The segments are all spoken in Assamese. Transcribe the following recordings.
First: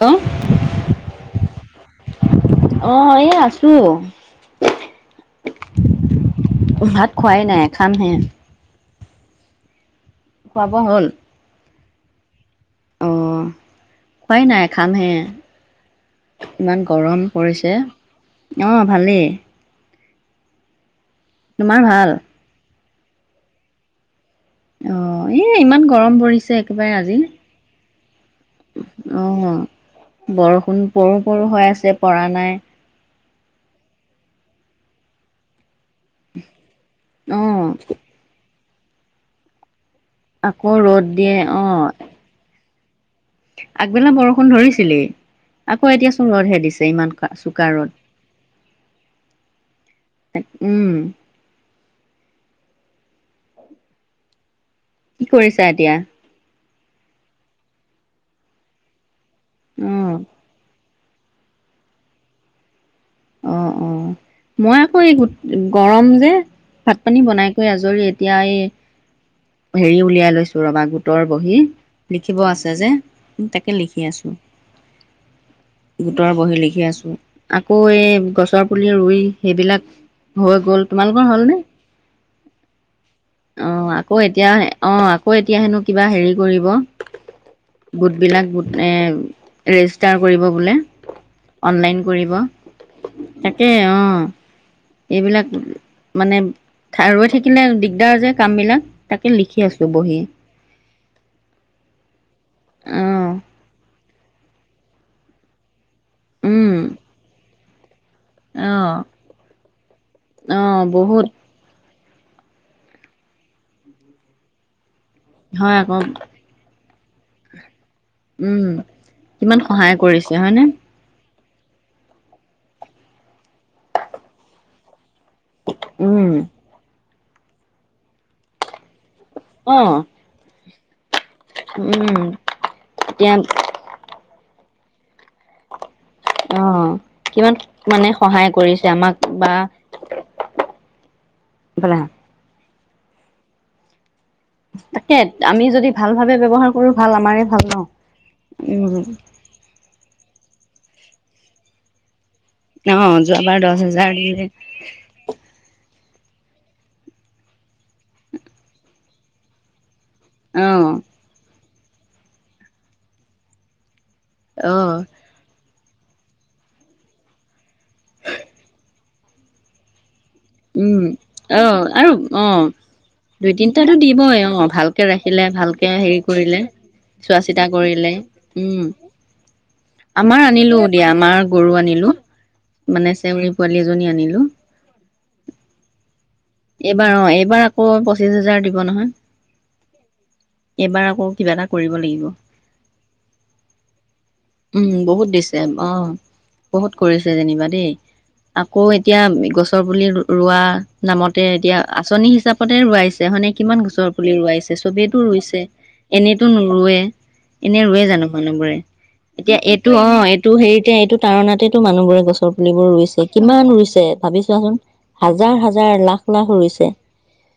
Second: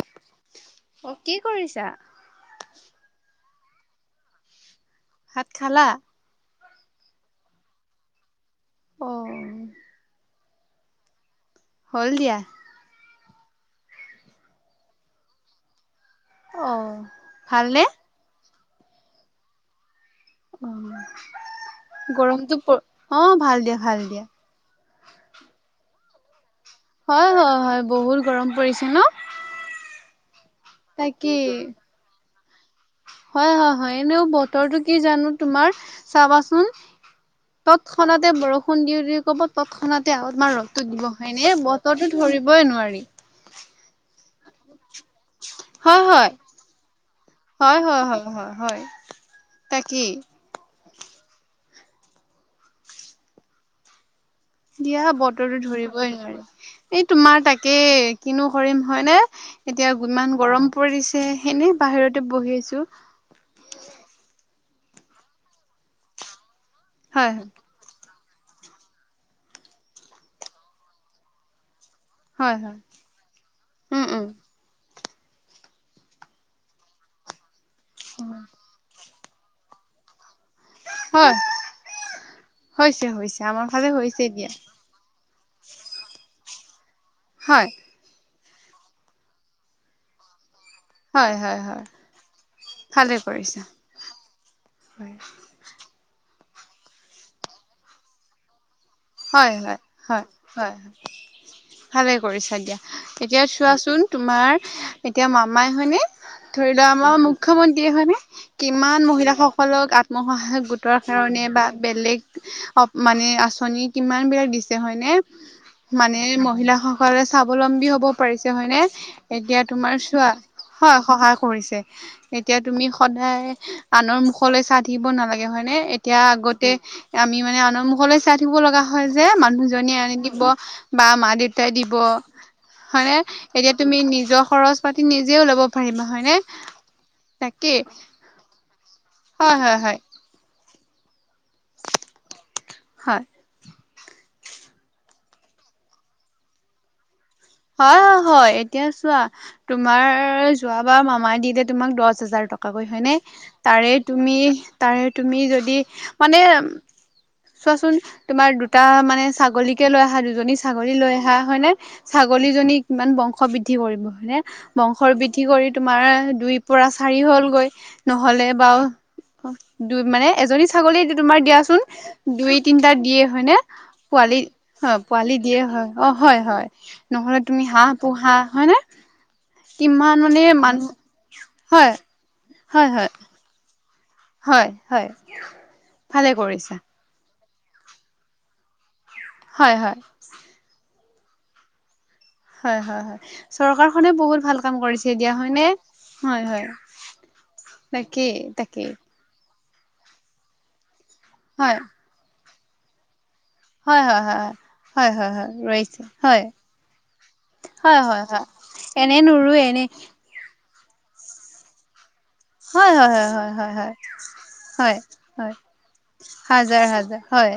হেল্লো, অ কি কৰিছা অ এ আছোঁ। তু ভাত খালা? ভাত খোৱাই নাই খাম হে। অ। খুৱা বোৱা হ'ল? হ'ল দিয়া। অ খোৱাই নাই খামহে। অ ইমান গৰম পৰিছে। ভালনে অ অৱ ভালেই। অ তোমাৰ ভাল? গৰমটো অ ভাল দিয়া ভাল দিয়া। অ এ ইমান গৰম পৰিছে। একেবাৰে আজি হয় হয় হয় বহুত গৰম পৰিছে ন, অ'। বৰষুণ পৰো তাকে। পৰো হৈ আছে পৰা নাই হয় হয় হয় এনেও বতৰটো কি জানো তোমাৰ চাবাচোন অ' তৎক্ষণাতে বৰষুণ দিওঁ দিওঁ কব, তৎক্ষণা তে তোমাৰ আকৌ ৰ'দটো ৰ'দ বহেনে। দিয়ে এনেই অ' বতৰটো ধৰিবই নোৱাৰি। আগবেলা বৰষুণ ধৰিছিলেই, আকৌ হয় এতিয়াচোন হয় ৰ'দহে দিছে ইমান চোকা হয় হয় হয় হয় হয় তাকেই ৰ'দ। উম। দিয়া কি বতৰটো কৰিছা এতিয়া? ধৰিবই নোৱাৰি, এই তোমাৰ তাকে কিনো কৰিম হয়নে? এতিয়া অ' ইমান গৰম পৰিছে এনে বাহিৰতে বহি আছোঁ। অৱ অৱ মই আকৌ এই গৰম যে ভাত পানী হয় হয় বনাই কৰি আজৰি এতিয়াই হেৰি, উলিয়াই লৈছো ৰবা গোটৰ বহি লিখিব হয় আছে হয় যে তাকে উম লিখি উম আছো। গোটৰ বহি লিখি আছো। আকৌ এই গছৰ পুলি ৰুই সেইবিলাক হৈ গল তোমালোকৰ হয় হলনে? হৈছে হৈছে আমাৰ অঁ ফালে আকৌ হৈছে এতিয়া দিয়া অঁ আকৌ এতিয়া হেনো কিবা হেৰি কৰিব, হয় গোটবিলাক গোট এ ৰেজিষ্টাৰ কৰিব বোলে, হয় হয় হয় অনলাইন কৰিব। ভালে কৰিছা তাকে অ হয় এইবিলাক মানে ৰৈ থাকিলে দিগদাৰ যে কাম বিলাক। হয় হয় হয় হয়। ভালে কৰিছা দিয়া অঁ এতিয়া চোৱাচোন তোমাৰ এতিয়া মামাই হয়নে ধৰি উম লোৱা আমাৰ মুখ্যমন্ত্ৰীয়ে হয়নে? অঁ কিমান মহিলাসকলক আত্মসহায়ক অঁ গোটৰ বহুত কাৰণে বা বেলেগ অ মানে আচনি কিমান বিলাক দিছে হয়নে হয় আকৌ মানে মহিলা সক কলে স্বাৱলম্বী হব পাৰিছে উম হয় নে? কিমান এতিয়া তোমাৰ সহায় চোৱা কৰিছে হয়নে হয় সহায় কৰিছে এতিয়া তুমি সদায় আনৰ মুখলৈ চাই থাকিব নালা গে হয় নে? এতিয়া উম আগতে আমি মানে আনৰ মুখলৈ চাই থাকিব লগা হ যে অঁ মানুহজনীয়ে আনি দিব বা মা দেউতাই দিব উম হয়নে এতিয়া তুমি নিজৰ খৰচ পাতি নিজে ওলাব পাৰিবা । অ কিমান মানে সহায় কৰিছে আমাক বা হয় হয় হয় এইফালে আহা । হয় । তাকে আমি যদি ভাল ভাবে ব্যৱহাৰ কৰো ভাল আমাৰে ভাল ন হয়-হয় এতিয়া উম চোৱা তোমাৰ যোৱাবাৰ মামাই দিলে তোমাক দচ হাজাৰ টকাকৈ হয় নে অঁ যোৱাবাৰ দহ তাৰে হেজাৰ তুমি দিলে তাৰে তুমি যদি মানে চোৱাচোন তোমাৰ দুটা মানে ছাগলীকে লৈ আহা দুজনী অঁ ছাগলী লৈ অহা হয় নে ছাগলীজনী কিমান বংশ বৃদ্ধি কৰিব মানে অঁ বংশৰ বৃদ্ধি কৰি তোমাৰ দুই পৰা চাৰি হ'লগৈ নহলে বাৰু দুই মানে এজনী ছাগলী উম তোমাৰ অঁ আৰু দিয়াচোন দুই অঁ তিনটা দিয়ে দুই হয়নে তিনটাতো দিবই পোৱালি অ ভালকে পোৱালি । ৰাখিলে দিয়ে ভালকে হয় অ হেৰি কৰিলে হয়-হয় চোৱা নহ'লে চিতা তুমি হাঁহ কৰিলে পোহা হয় নে? উম কিমান আমাৰ মানে আনিলো মানুহ দিয়া আমাৰ গৰু আনিলো মানে হয়-হয়-হয় চেউৰী পোৱালি এজনী আনিলো হয়-হয় । ভালে কৰিছা । এইবাৰ অ এইবাৰ আকৌ পঁচিশ হাজাৰ দিব নহয়? হয়-হয় । এইবাৰ আকৌ কিবা এটা কৰিব লাগিব । হয়-হয়-হয় চৰকাৰখনে বহুত ভাল কাম উম কৰিছে বহুত দিয়া হয় দিছে নে অ হয়-হয়? বহুত কৰিছে যেনিবা দেই আকৌ এতিয়া গছ ৰ বুলি ৰোৱা নামতে হয় এতিয়া আঁচনি হিচাপতে ৰুৱাইছে ছে হয়নে কিমান হয় গছৰ হয় পুলি হয় ৰোৱাইছে হয় চবেইেতো হয় হয় ৰুইছে ৰৈছে হয় এনেইতো নোৰুৱে । এনেই হয় ৰোৱে হয় জানো হয় মানুহবোৰে এনে এতিয়া নোৰোৱে এনে এইটো অ এইটো হেৰি এইটো তাৰণতেটো মানুহবোৰে গছ ৰ পুলিবোৰ হয় হয় ৰুইছে হয় হয় কিমান হয় হয় ৰুইছে ভাবিছোৱাচোন হাজাৰ হাজাৰ লাখ লাখ ৰুইছে হাজাৰ-হাজাৰ হয়,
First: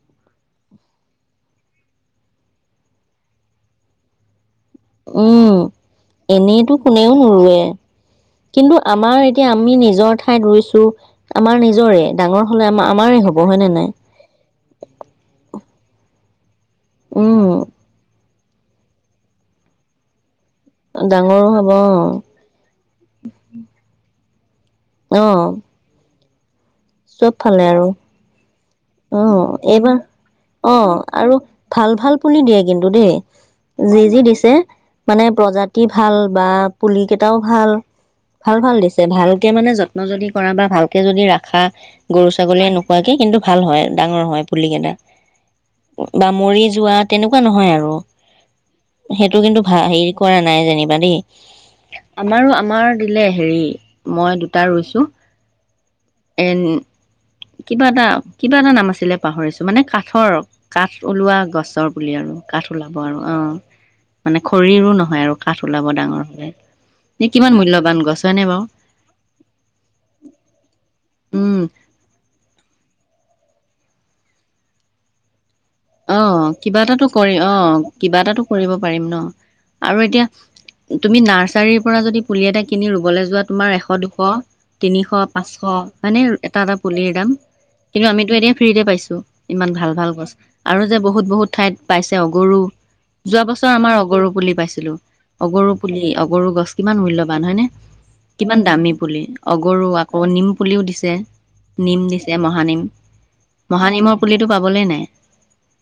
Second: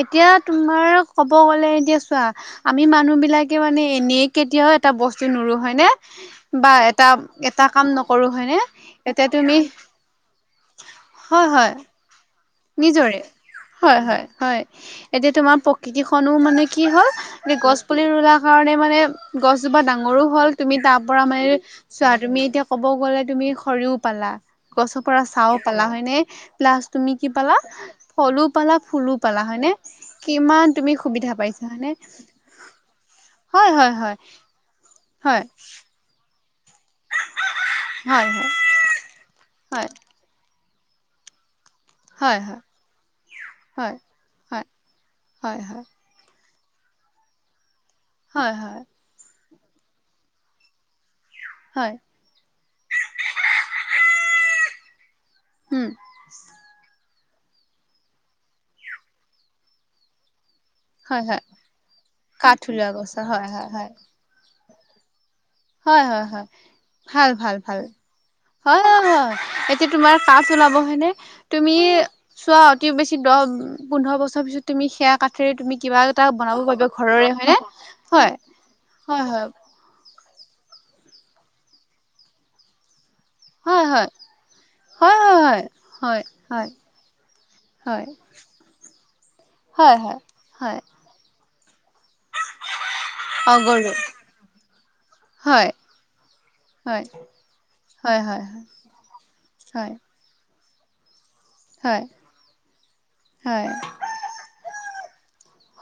এতিয়া তোমাৰ ক'ব গ'লে এতিয়া চোৱা আমি মানুহবিলাকে মানে এনে কেতিয়াও এটা বস্তু উম নুৰো হয়নে বা এনেইতো কোনেও নোৰোৱে এটা-এটা কাম নকৰো হয়নে? কিন্তু আমাৰ এতিয়া আমি নিজৰ ঠাইত ৰুইছো হয় আমাৰ নিজৰে ডাঙৰ হলে আমাৰ আমাৰ হ'ব হয় নে নাই হয়-হয়-হয় এতিয়া তোমাৰ প্ৰকৃতিখনো মানে কি হল উম এ গছ পুলি ৰুলা কাৰণে মানে গছজোপা ডাঙৰো হ'ল । তুমি তাৰ পৰা ডাঙৰো মানে হ'ব অ চোৱা তুমি এতিয়া ক'ব গ'লে তুমি খৰিও পালা । গছৰ পৰা অ', ছাঁও পালা হয় নে প্লাছ তুমি কি চব পালা ফালে আৰু ফলো পালা ফুলো পালা অ', হয়নে এইবাৰ, কিমান অ, তুমি সুবিধা আৰু পাইছা হয়নে ভাল-ভাল পুলি দিয়ে কিন্তু দে। হয় হয় যি হয় যি দিছে, মানে প্ৰজাতি ভাল বা পুলিকেইটাও ভাল, হয় ভাল-ভাল দিছে, ভালকে মানে হয় হয় যত্ন যদি কৰা বা ভাল কে যদি ৰাখা, গৰু হয় হয় ছাগলীয়ে নোখুৱাকে কিন্তু ভাল হয় ডাঙৰ হয় পুলি কেইটা, হয় বা মৰি যোৱা তেনেকুৱা নহয় আৰু। হয়, হয় এইটো কিন্তু ভা হেৰি কৰা নাই যেনিবা দে। হয় আমাৰো-আমাৰ দিলে, হেৰি মই দুটা ৰুইছো। উম এ কিবা এটা, কিবা এটা নাম আছিলে পাহৰিছো, মানে কাঠৰ কাঠ হয় ওলোৱা হয় গছৰ পুলিয়া, কাঠ ওলোৱা ওলাব আৰু গছৰ অ, হয় হয় হয় মানে খৰিৰো নহয় আৰু কাঠ ওলাব হয়, ডাঙৰ হয়, হয়, হলে এ ভাল, কিমান ভাল, ভাল মূল্যবান গছ হয়নে বাৰু হয়, হয়, এতিয়া তোমাৰ কাঠ ওলাব হয়নে, উম তুমি চোৱা অতি বেছি দহ, পোন্ধৰ বছৰ পিছত তুমি সেয়া কা [unintelligible] কিবা অ এটা বনাব কিবা পাৰিবা এটাটো ঘৰৰে কৰি অ হয়নে, কিবা হয়, এটাটো কৰিব পাৰিম ন হয়। আৰু এতিয়া, তুমি নাৰ্চাৰিৰ পৰা যদি পুলি এটা কিনি ৰুবলৈ যোৱা তোমাৰ হয়, এশ হয়, দুশ, তিনিশ, হয়, পাঁচশ হয়, মানে এটা হয়। এটা পুলিৰ দাম। হয়, কিন্তু আমিতো এতিয়া ফ্ৰীতে পাইছো, ইমান ভাল হয়, হয়, হয়, ভাল হয়, গছ। হয়, আৰু যে বহুত বহুত ঠাইত পাইছে অগৰু যোৱা বছৰ আমাৰ অগৰু পুলি পাইছিলো, হয়, অগৰু পুলি অগৰু গছ, কিমান হয়, মূল্যবান হয়নে? হয়, হয়, কিমান দামী পুলি, হয়, অগৰু আকৌ নিম পুলিও দিছে, হয়, নিম দিছে মহানিম, মহানিমৰ পুলিটো পাবলৈই নাই।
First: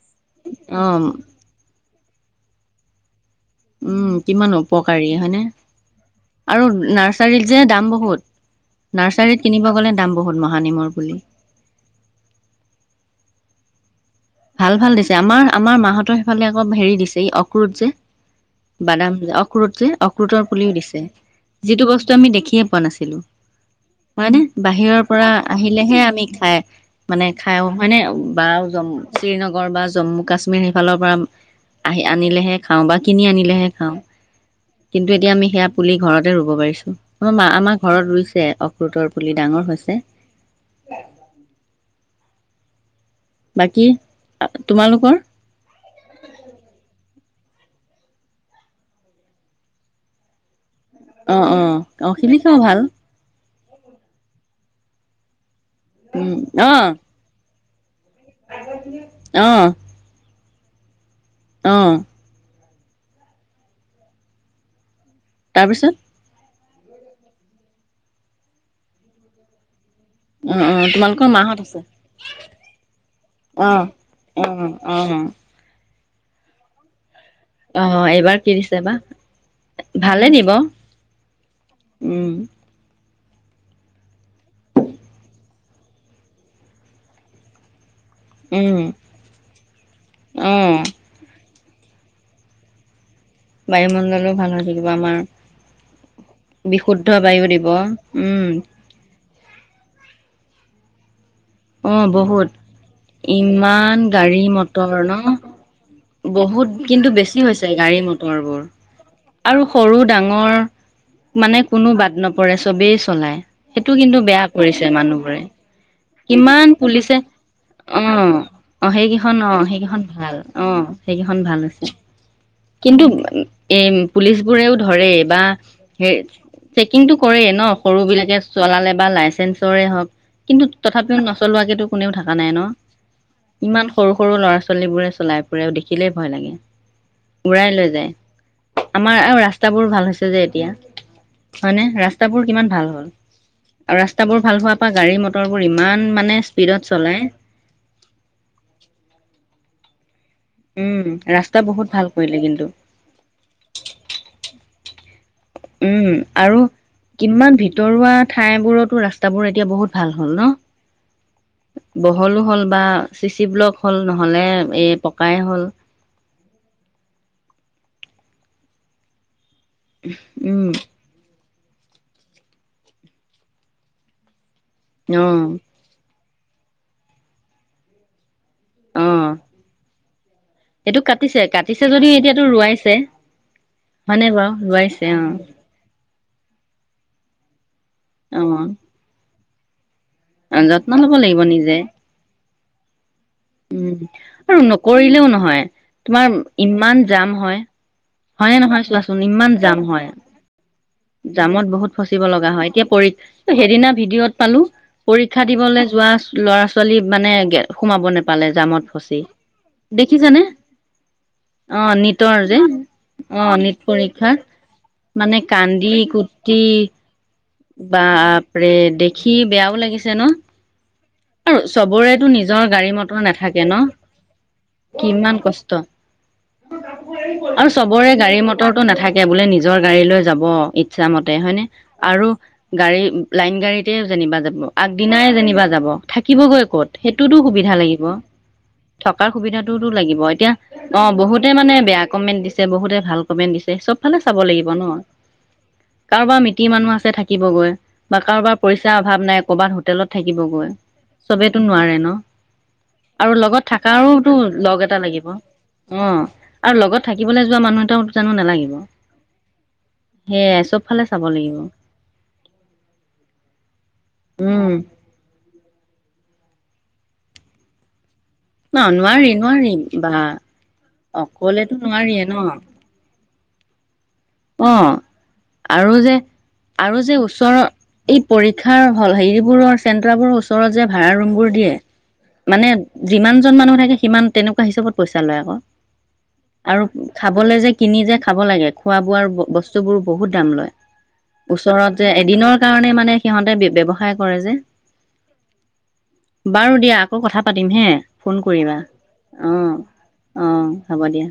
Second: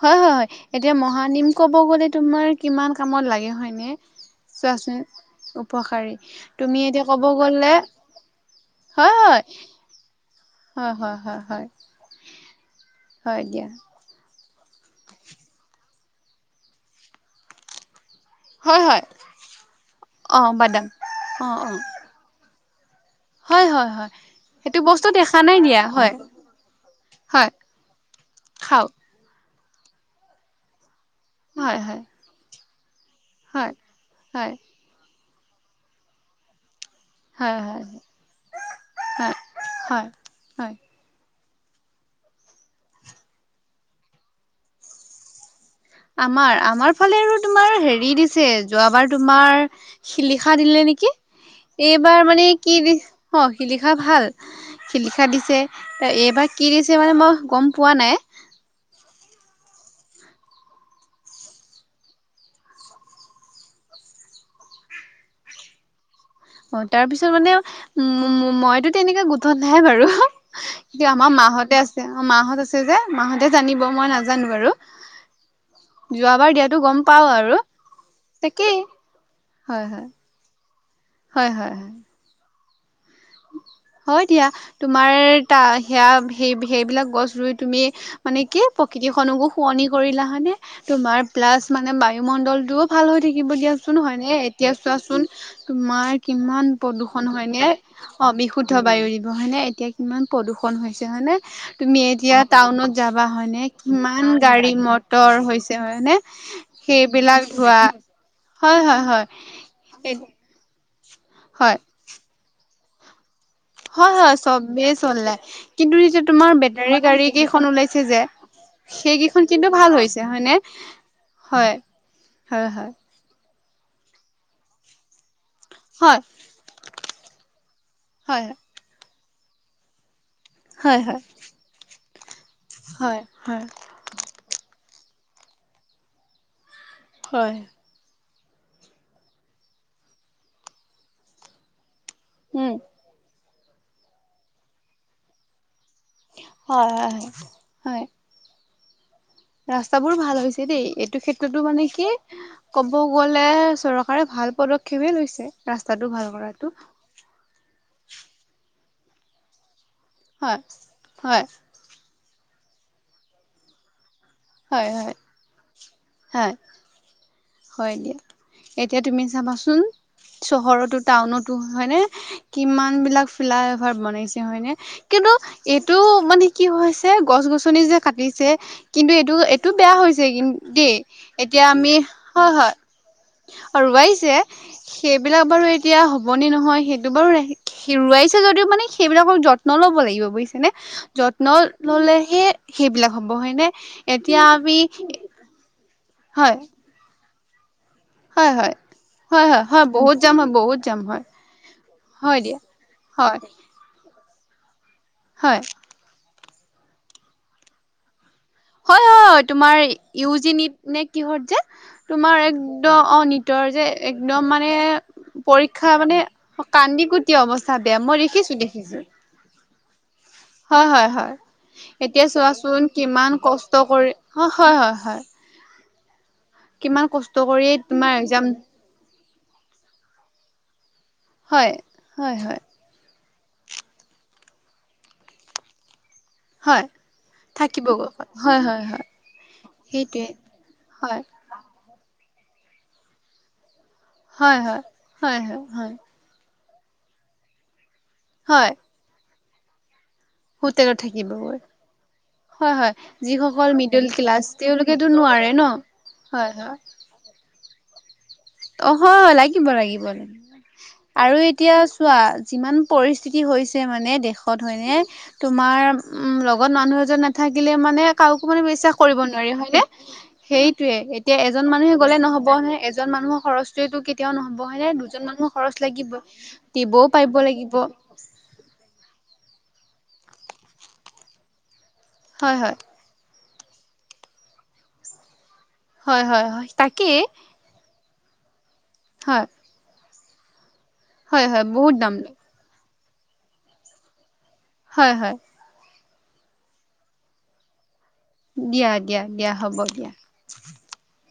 হয় হয় হয়, অ এতিয়া মহানিম কব গ'লে তোমাৰ কিমান কামত লাগে হয় নে, উম কিমান চোৱাচোন উপকাৰী হয়নে উপকাৰি, আৰু তুমি এতিয়া ক'ব নাৰ্চাৰীত যে গ'লে দাম বহুত নাৰ্চাৰীত কিনিব গ'লে দাম বহুত মহানিমৰ হয় পুলি হয়। হয় দিয়া। ভাল ভাল দিছে আমাৰ-আমাৰ মাহতৰ সেইফালে আকৌ হেৰি দিছে ই অক্ৰোত যে হয় হয় বাদাম যে অক্ৰোত যে অ অক্ৰোতৰ পুলিও বাদাম দিছে, অ অ যিটো বস্তু আমি দেখিয়ে পোৱা নাছি হয় হয়। হয় হয়নে, সেইটো বাহিৰৰ বস্তু পৰা দেখা নাই দিয়া আহিলেহে হয় আমি খাই মানে হয় খায়ও হয়নে, বা খাওক জম নগৰ বা জম্মু কাশ্মীৰ সেইফালৰ পৰা, হয় হয় আহি আনিলেহে খাওঁ বা কিনি আনিলেহে হয় খাওঁ, হয় কিন্তু এতিয়া আমি সেয়া পুলি ঘৰতে ৰুব পাৰিছোঁ। অ', মা হয় আমাৰ হয় ঘৰত ৰুইছে, অক্ৰোটৰ পুলি হয় ডাঙৰ হৈছে। হয় হয় বাকী তোমালোকৰ? আমাৰ আমাৰ ফালে আৰু তোমাৰ হেৰি দিছে, যোৱাবাৰ তোমাৰ, শিলিখা দিলে নে কি, অ অ অ এইবাৰ মানে শিলিখাও কি ভাল দি [unintelligible] শিলিখা ভাল, শিলিখা দিছে, উম এইবাৰ কি অ দিছে মানে মই গম পোৱা নাই। অ', অ', তাৰপিছত অ', তাৰপিছত মানে উম, মইতো তেনেকুৱা গোটত নাই বাৰু। অ অ কিন্তু তোমালোকৰ আমাৰ মাহত মাহঁতে আছে, মাহঁত আছে যে মাহঁতে জানিব অ', মই নাজানো বাৰু। অ', অ', যোৱাবাৰ দিয়াতো গম পাওঁ আৰু, অ', এইবাৰ কি দিছে তাকেই, বা? হয় হয়। ভালে দিব, হয়, হয়। উম, হয় দিয়া, তোমাৰ তা সেয়া সেই-সেইবিলাক গছ ৰুই তুমি মানে কি উম, প্ৰকৃতি খনকো শুৱনি কৰিলা হয়নে, অ', তোমাৰ প্লাছ মানে বায়ুমণ্ডলটোও ভাল হৈ থাকিব দিয়াচোন বায়ুমণ্ডলো হয়নে ভাল হৈ এতিয়া থাকিব আমাৰ, চোৱাচোন, তোমাৰ কিমান বিশুদ্ধ প্ৰদূষণ বায়ু দিব, হয়নে? অ', উম, বিশুদ্ধ বায়ু এৰিব হয়নে এতিয়া কিমান প্ৰদূষণ হৈছে হয়নে? তুমি অ', এতিয়া বহুত, টাউনত যাবা হয় নে, কিমান গাড়ী মটৰ হৈছে হয় নে? বহুত কিন্তু বেছি সেইবিলাক হৈছে ধোৱা গাড়ী মটৰবোৰ, আৰু সৰু হয়-হয়-হয়। ডাঙৰ মানে কোনো বাদ নপৰে চবেই চলায়। সেইটো হয় কিন্তু হয় বেয়া চবেই কৰিছে চলাই মানুহবোৰে। কিন্তু এতিয়া তোমাৰ কিমান বেটাৰী পুলিছে গাড়ী কেইখন ওলাইছে যে অ', অ', সেইকেইখন অ', সেইকেইখন ভাল অ', সেইকেইখন ভাল হৈছে। হয়-হয়। কিন্তু এই পুলিচ বোৰেও ধৰে বা হে হয় চেকিংটো কৰে ন সৰু বিলাকে হয় চলালে বা লাই হওঁক কিন্তু হয় হয় তথাপিও নচলোৱা কেতো কোনেও থাক থকা নাই ন? হয় হয় ইমান সৰু-সৰু ল'ৰা ছোৱালী বোৰে চলাই ফুৰেও দেখিলেই ভয় লাগে। হয় উৰাই লৈ যায়। আমাৰ আৰু ৰাস্তাবোৰ ভাল হৈছে যে এতিয়া, হয়নে? ৰাস্তা ৰাস্তাবোৰ কিমান উম ভাল হল আৰু ৰাস্তাবোৰ ভাল হোৱাৰ পা গাড়ী মটৰ ইমা ইমান মানে হয় স্পীডত হয় হয় চলায়। হয় ৰাস্তাবোৰ ভাল হ'ল। হৈছে দেই উম এইটো ৰাস্তা ক্ষেত্ৰতো মানে বহুত কি ভাল কৰিলে কিন্তু ক'ব গ'লে চৰকাৰে ভাল পদক্ষেপ খেৱে লৈছে। ৰাস্তাটো উম', ভাল আৰু কৰাটো কিমান ভিতৰুৱা ঠাই বোৰতো ৰাস্তাবোৰ এতিয়া বহুত ভাল হ'ল ন হয়, হয়। বহলো হ'ল বা চি-চি ব্লক হ'ল নহয়? হ'লে হয় এই হয় পকাই হ'ল। হয় হয় দিয়া এতিয়া তুমি চাবাচোন, উম, চহৰতো টাউনত হয়নে কিমান বিলাক ফিলাই অভাৰ বনাইছে হয়নে কিন্তু অ', এইটো মানে কি হৈছে গছ গছনি যে কাটিছে কিন্তু অ', এইটো-এইটো বেয়া হৈছে কি দেই, কাটিছে এতিয়া কাটিছে আমি যদিও এতিয়াতো এইটো হয় হয় ৰোৱাইছে। হয়নে ৰুৱাইছে বাৰু ৰোৱাইছে অ', সেইবিলাক বাৰু এতিয়া হ'বনে নহয় সেইটো বাৰু হেৰুৱাই ৰুৱাইছে যদিও মানে সেইবিলাকৰ যত্ন ল'ব লাগিব অ', বোজিছেনে যত্ন ল'ব লাগিব যত্ন নিজে। ল'লে হে সেইবিলাক হ'ব। সম্ভৱ হয় নে এতিয়া আৰু আমি নকৰিলেও নহয় তোমাৰ হয় ইমান জাম হয়, হয় হয়নে হয় নহয় চোৱাচোন হয় ইমান জাম হয়। বহুত জাম বহুত জাম হয় জামত বহুত ফচিব লগা হয় এতিয়া পৰিখ হয় সেইদিনা ভিডিঅত পালোঁ পৰীক্ষা হয় দিবলৈ যোৱা ল'ৰা ছোৱালী মানে সোমাব নাপাই। হয়-হয়-হয় তোমাৰ ইউজি নিত নে কিহত যে অ নিটৰ তোমাৰ যে একদম অ নিতৰ নিট যে পৰীক্ষাৰ একদম মানে মানে পৰীক্ষা কান্দি মানে কুটি কান্দি কুটি অৱস্থা বেয়া মই বাপৰে দেখি বেয়া বেয়াও লাগিছে ন? হয়-হয়-হয়। আৰু এতিয়া চবৰেতো নিজৰ চোৱাচোন গাড়ী মটৰ কিমান নাথাকে ন কষ্ট কৰি অ', হয়-হয়-হয়। কিমান কষ্ট আৰু চবৰে তোমাৰ গাড়ী এক্জাম মটৰটো নাথাকে, বোলে নিজৰ গাড়ী লৈ যাব ইচ্ছা মতে হয়নে? হয় আৰু হয় হয় গাড়ী লাইন গাড়ীতে যেনিবা যাব আগদিনাই যেনিবা যাব। থাকিবগৈ হয় ক'ত সেইটোতো সুবিধা লাগিব। থাকিবগৈ হয় হয় হয় থকাৰ সুবিধাতটোতো লাগিব। সেইটোৱে এতিয়া অ', হয় বহুতে মানে বেয়া কমেণ্ট দিছে বহুতে ভাল কমেণ্ট দিছে চব ফালে চাব লাগিব ন? হয়-হয়-হয়। মিতি মানুহ আছে থাকিবগৈ বা কাৰোবাৰ হয় পইচাৰ অভাৱ নাই কৰ'বাত হোটেলত থাকিবগৈ, হোটেলত চবেতো থাকিবগৈ নোৱাৰে ন? হয় হয় আৰু লগত যিসকল মিডল থাকাৰোতো ক্লাছ লগ এটা তেওঁলোকেতো লাগিব নোৱাৰে ন অ', হয় আৰু হয় লগত থাকিবলৈ যোৱা মানুহএটাও অ হ লাগিব লাগিব। সেয়াই চব ফালে চাব আৰু লাগিব। এতিয়া চোৱা যিমান পৰিস্থিতি হৈছে মানে দেশত উম হয়নে তোমাৰ উম লগত মানুহ এজন নাথাকিলে মানে। কাওকে মানে বিশ্বাস কৰিব নোৱাৰি হয়নে, সেইটোয়ে এতিয়া এজন অকলেতো মানুহে গ'লে নোৱাৰিয়ে ন নহ'ব নহয় এজন মানুহক। খৰচটোৱেতো কেতিয়া। এতিয়াও নহ'ব অ হয়নে দুজন মানুহ খৰচ আৰু লাগিব যে আৰু দিবও যে পাৰিব লাগিব এই পৰীক্ষাৰ হল বাহিৰৰ বোৰৰ চেন্টাৰ বোৰ ওচৰৰ যে ভাড়া ৰোম বোৰ দিয়ে হয় মানে হয় যিমান। যিমান মানুহ থাকে সিমান তেনেকুৱা হিচাবত পইচা লৈ আকৌ হয় হয় হয় আৰু তাকেই খাবলৈ যে কিনি যে খাব লাগে খোৱা বোৱা হয় বস্তুবোৰ বহুত দাম লয় হয় হয় ওচৰত বহুত যে দাম লয় এদিনৰ কাৰণে মানে। মানে সিহঁতে ব্যৱসায় কৰে যে। হয় হয় বাৰু দিয়া আকৌ কথা পাতিম হে ফোন কৰিবা দিয়া দিয়া দিয়া অঁ হ'ব দিয়া। অঁ হ'ব দিয়া